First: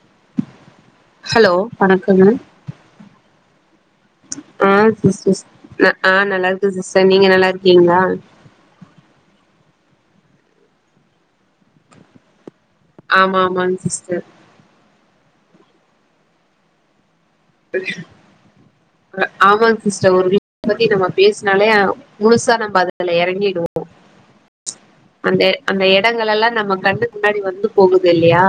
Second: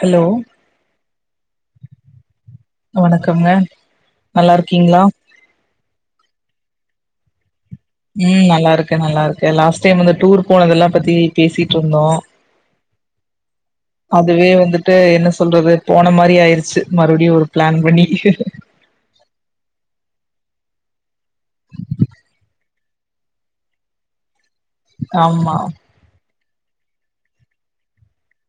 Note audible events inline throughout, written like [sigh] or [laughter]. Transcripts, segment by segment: hello hello வணக்கங்க வணக்கங்க ஆ சிஸ் ஆ நல்லா இருக்க சிஸ்டர் நீங்க நல்லா இரு ம் நல்லா இருக்க நல்லா இருக்க லாஸ்ட் டைம் வந்து டூர் போனதெல்லா பத்தி பேசிட்டு இருந்தோ ஆமா ஆமாங்க சிஸ்டர் அதுவே வந்துட்டு என்ன சொல்றது போன மாரி ஆயிருச்சு மறுபடியு ஊருக் ப்ளான் பண்ணி ஆமா சிஸ்டர் ஒரு வி பத்தி நம்ம பேசினாலே முழுசா நம்ப அத அதுல எறங்கிடுவோ அந்த ஆமா அந்த எடங்கள் எல்லா நம்ம கண்ணுக்கு முன்னாடி வந்து போகுது இல்லயா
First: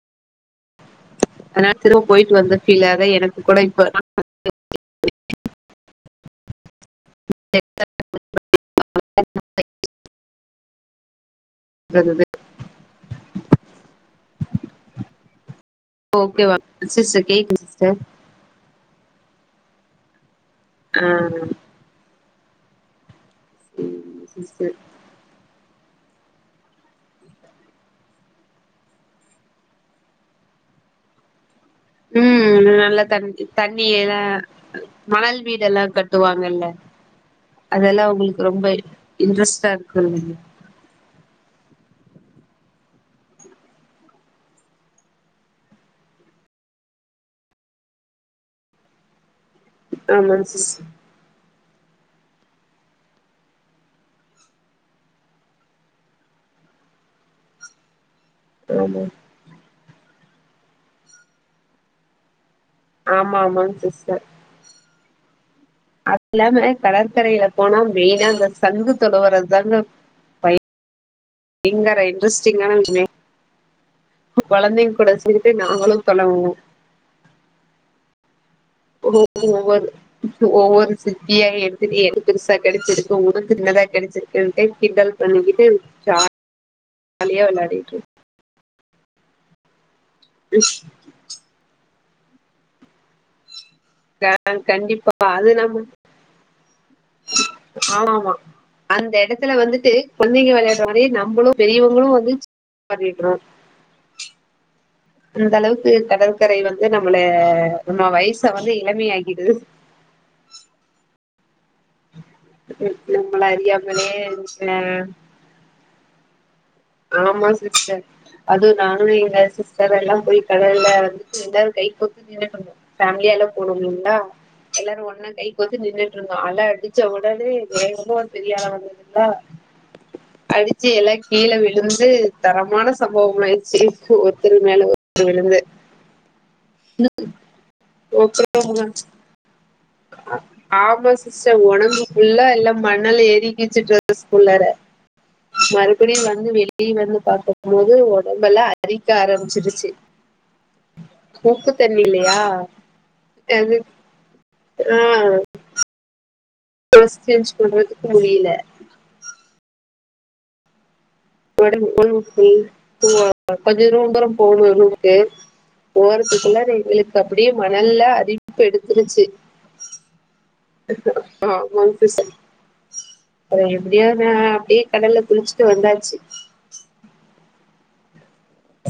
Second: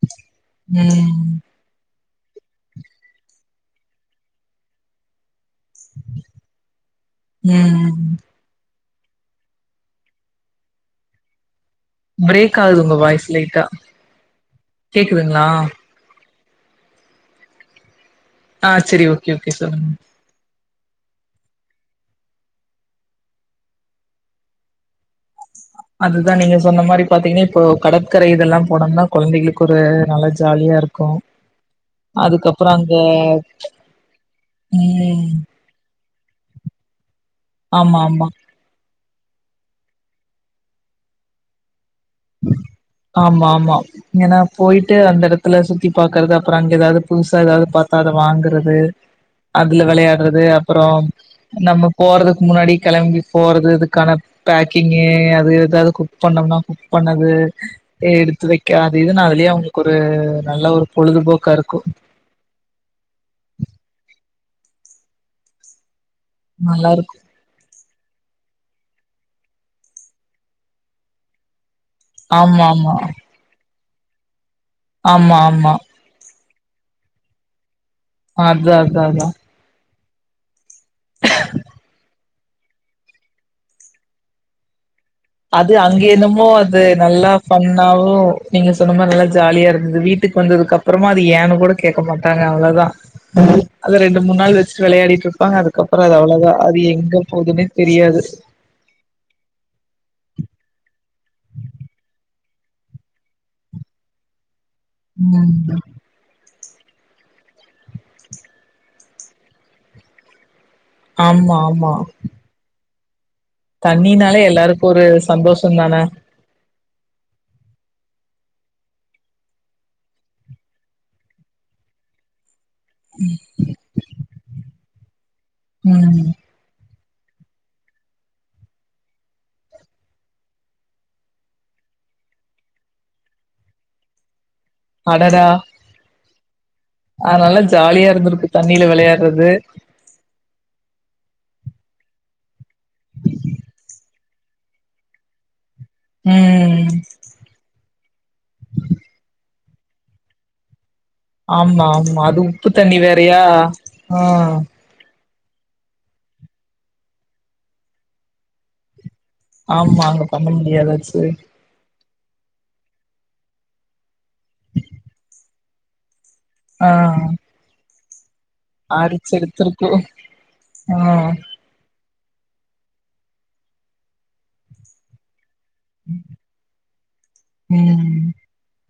ம் அதனால திரும்ப போயிட்டு வந்த ஃபீல் அதா எனக்கு கூட இப்பதா ம் ம் [inaudible] இருந்தது பிரேக் ஆகுது உங்க வாய்ஸ் லைட்டா கேக்குதுங்ளா ஓகே வா சிஸ்டர் கேக்குது சிஸ்டர் ஆ செரி ஓகே ஓகே சொல்லுங்க ஆ ஆ ம் சிஸ்டர் அதுதா நீங்க சொன்ன மாரி பாத்தீங்க இப்போ கடற்கரை இதெல்லா போனோம்னா கொழந்தைகளுக்கு ஒரு நல்ல ஜாலியா இருக்கு ம் அதுக்கப்புறோ அங்க நல்ல தண்ணி தண்ணி எல்லா ம் மணல் வீடெல்லா கட்டுவாங்கல்ல ஆமா அதெல்லா ஆமா உங்களுக்கு ரொம்ப இன்ட்ரெஸ்ட்டா இருக்கு இல்லையா ஆமா ஆமா ஏனா போயிட்டு அந்த எடத்துல சுத்தி பாக்குறது அப்றோ அங்க எதாது புதுசா எதாது பாத்தா அத வாங்குறது அதுல ஆமாங் வெளையாட்றது சிஸ் அப்றோ நம்ம போறதுக்கு முன்னாடி கெளம்பி போறது இதுக்கான பேக்கிங்கே அது எதாது குக் பண்ணோம்னா குக் பண்ணது எடுத்து வெக்க அது ஆமா இதுனு அதுலேயே அவுங்க ஒரு நல்ல ஒரு பொழுதுபோக்கா இருக்கு ஆமா ஆமாங்க சிஸ்டர் எல்லாம நல்லா இருக்கு கடற்கரையில போனா மெயினா அந்த சங்கு தொளாவரது தாங்க பை பயங்கர ஆமா இன்ட்ரெஸ்ட்டிங்கான ஆமா கேம்மே கொழந்தைங் கூட ஆமா சேந்துட்டு ஆமா நாங்களு தொளாவுவோ அதா அதா அதா ஓவ்வொர் ஒவ்வொரு சிப்பியா எடுத்துட்டே இரு பெருசா கெடச்சுருக்கு உனக்கு சின்னதா கெடச்சிருக்குன்ட்டு கிண்டல் பண்ணிக்கிட்டு அது அங்க என்னமோ அது நல்லா ஜாலியா வெளாடிட்ருப்போ பண்ணாவோ நீங்க சொன்னமாரி நல்லா ஜாலியா இருந்தது வீட்டுக்கு வந்ததுக்கு அப்றோ சும்மா அது ஏன்னு கூட கேட்க மாட்டாங்க அவ்ளோதா அத ரெண்டு மூணு ஆ நாள் வச்சுட்டு கண்டிப்பா விளையாடிட்டு அது ருப்பாங்க நம்ம அதுக்கப்றோ அது அவ்ளோதா அது எங்க போதுன்னே தெரியாது ஆமாமா அந்த எடத்துல வந்துட்டு கொழந்தைங்க வெளையாடுற மாரி நம்மளும் பெரியவங்களும் வந்து பண்ணிடுறோ அந்த ம் அளவுக்கு கடற்கரை வந்து நம்மள நம்ம வயச வந்து இளமயாகிடுது ஆமா ஆமா உ உம் நம்மள அறியாமலே இருந்ச்ல சந்தோஷோதான ஆமா சிஸ்டர் அதுவு நானு எங்க சிஸ்டர் எல்லா போய் கடல்ல வந்துட்டு எல்லாரு கை கோர்த்து நின்னுட்டுருந்தோ ஃபேமிலியா எல்லா போனோம்மில எல்லாரு ஒண்ணா கைகோத்து ம் நின்னுட்டுருந்தோ அல அடிச் ச்ச உடனே வேகமா ஒரு பெரிய அல வந்ததுங்களா அடிச்சு எல்லா கீழ விழு ழுந்து தரமான சம்பவோமாயிருச்சு ஒருத்தர் மேல ஒ ருத்தர் விழுந்து அ நல்லா ஜாலியா இருந்திருக்கு தண்ணில வெளையாடுறது ஆமா சி ஸ்டர் ஒடம்பு ஃபுல்லா எல்லா மணல் ஏறிக்கிச்சு ட்ரெஸ் உள்ளாற மறுபடியு வந்து ம் வெளிய வந்து பாத்த போது ஒடம்பெல்லா அரிக்க ஆரம்பிச்சிருச்சு உப்பு ஆமா தண்ணி ஆமா இல்லையா அது உப்பு தண்ணி வேறயா அது ஆ ஆ டிரெஸ் சேஞ்ச் பண்றதுக்கு முடில ஆமா அங்க பண்ண முடியாதாச்சு ஒடம் ஒடம்பு ஃபுல்லா ஓ கொஞ்ச தூரோ போகணு ரூம்க்கு போறத்துக்குள்ளார எங்களுக்கு அப்டியே மணல்ல அரி அரிச்செருத்தெருக்கு ஆமாங்க சிஸ்டர் அப்றோ எப்டியோ நா அப்டி கடல்ல குளிச்சுட்டு வந்தாச்சு உம்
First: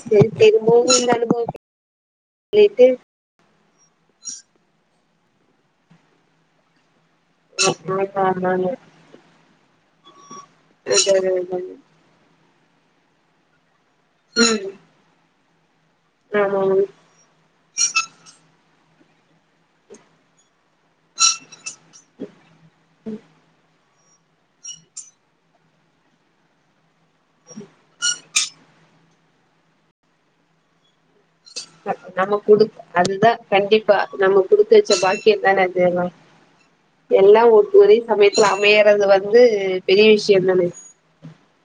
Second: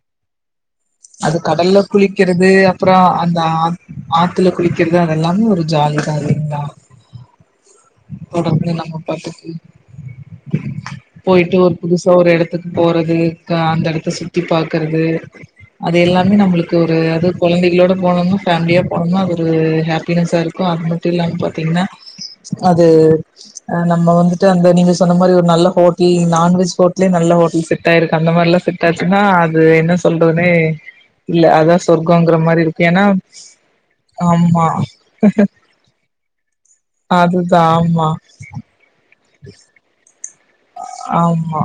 செரி திரும்பவு இந்த அது அனுபவம் கடல்ல குளிக்கிறது சொல்லிட்டு அப்றோ அந்த ஆத் ஆத்துல குளிக்கிறது அதெல்லாமே ஒரு ஜாலிதா இல்லீங்களா ஆமா தொடர்ந்து ஆமாங்க நம்ம பாட்டுக்கு போயிட்டு ஒரு புதுஸ் தோ ஒரு எடத்துக்கு போறது, க அந்த எடத்த சுத்தி ம் பாக்கறது அது எல்லாமே நம்ளுக்கு ஆமாங்க ஒரு அது கொழந்தைங்ளோட போனோம்னா ஃபேமிலியா போனம்னா ஒரு ஹாப்பினஸ்ஸா இருக் கா அது மட்டு இல்லாம்ம பாத்தீங்னா அது நம்ப வந்துட்டு அந்த நீங்க சொன்னா மாதிரி ஒரு நல்ல ஹோட்டல் நான்வெஜ் ஹோட் ட்டே நல்ல ஹோட்டல் செட் ஆயிருக்கு அந்த மாரில்லா செட் ஆச்சுன்னா அது என்ன சொல்றதுன்னே நம்ம குடு அதுதா கண்டிப்பா நம்ம ஆமா குடுத்து வச்ச பாக்கியந்தான அதுல்லா எல்லா அதுதா ஒர் ஒரே ஆமா சமயத்துல அமையறது வந்து பெரிய விஷ்யோதான ஆமா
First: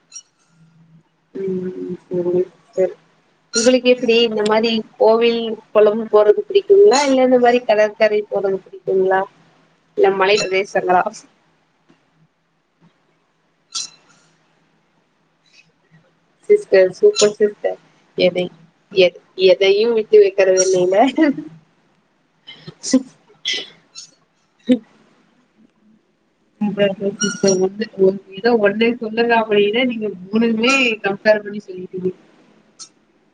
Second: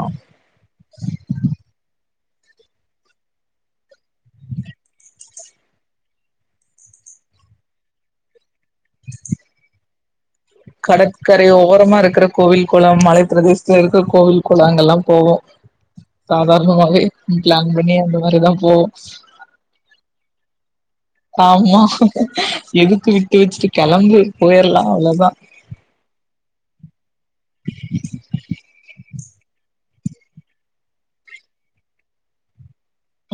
உம் சேரிங்க சேரி உங்களுக்கு எப்டி இந்த மாரி கோவில் கொளோம் போறது புடிக்குங்களா இல்ல இந்த மாரி கடற்கரை ஓ கொஞ்சோ புடிக்குங்களா இல்ல மலைகள் கடற்கர் அப்பிடியே ஓரமா இருக்குற கோவில் கொளம் மலை பிரதேசத்துல இருக்க கோவில் கொளொங்க எல்லா போவோ சிஸ்டர் சாதாரணமாவே சூப்பர் ம் பிளான் சிஸ்டர் பண்ணி அந்த எதை மாரிதா போவோ எ எதையு விட்டு வைக்கிறது இல்லைல ஆமா எதுக்கு விட்டு வச்சுகிட்டு கெளம்பு போயிருலா அவ்வளோதா உம் வேற ஒ வேறறென்ன இத ஒன்னே சொல்லுங்க அப்டினு நீங்க மூணுமே கம்பேர் பண்ணி சொல்லிடீங்க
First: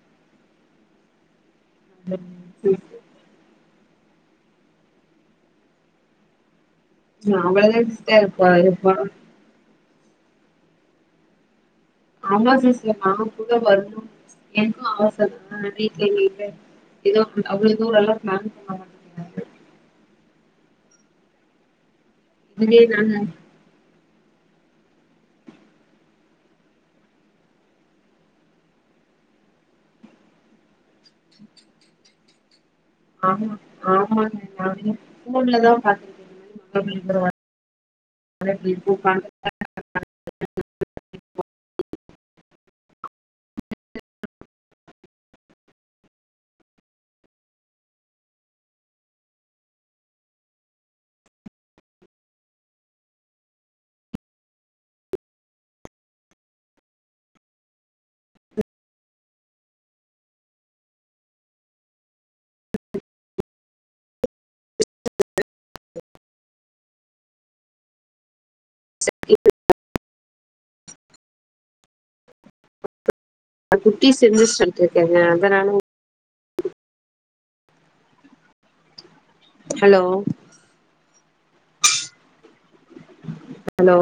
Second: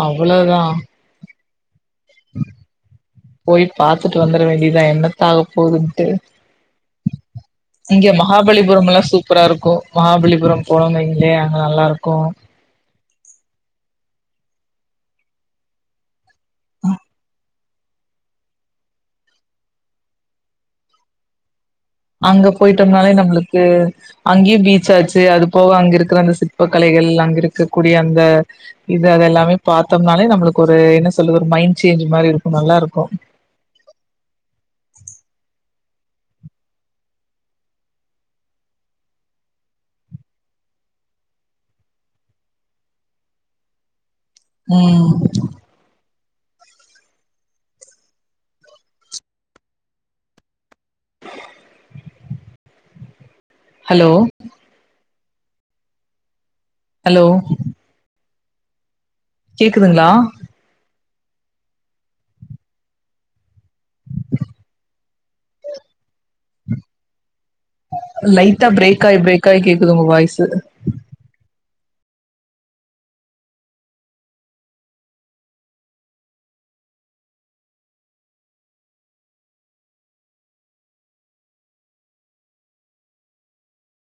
அவ்வளோதா [unintelligible] போயி பாத்துட்டு வந்துர வேண்டியதா என்னத்தா ஆக போகுதுண்ட்டு அவ்ளோதா இங்க சிஸ்டர் இப்ப இப்ப மஹாபல்லிபுரம்லா சூப் சூப்பரா இருக்கு மஹாபல்லிபுரம் போனிங் இல்லையா அங்க நல்லாருக்கு ஆமா சிஸ்டர் நாகூட வர்ணு எனக்கு ஆசதா ஆனா வீட்ல கேக்கனு சிஸ்டர் இதோ அவ்வுளோ தூரோ எல்லா பிளான் பண்ண மாட்டாங்க அங்க இதுவே போயிட்டோம்னாலே நானு நம்முளுக்கு அங்கியு பீச்சாச்சு அது போக அங்க இருக்கிற அந்த சிற்ப கலைகள் அங்க இருக்கக் கூடிய அந்த இந்த இது எல்லாமே பார்த்தோம்னாலே நம்மளுக்கு ஒரு என்ன சொல்றது மைண்டு சேஞ்சு மாரி இருக்கு நல்லா இருக்கு ஆமா ஆமாங்க நானே போன்லதா பாத்துருக்க [unintelligible] மாரி மஹாபல்லிபுரொ எல்லா [unintelligible] [unintelligible] உம் ஹலோ ஹலோ கேக்குதுங்களா லைட்டா பிரேக் ஆய் பிரேக் ஆய் கேக்குது உங்க வாய்சு குட்டீஸ் [unintelligible] அதனால ஹலோ ஹலோ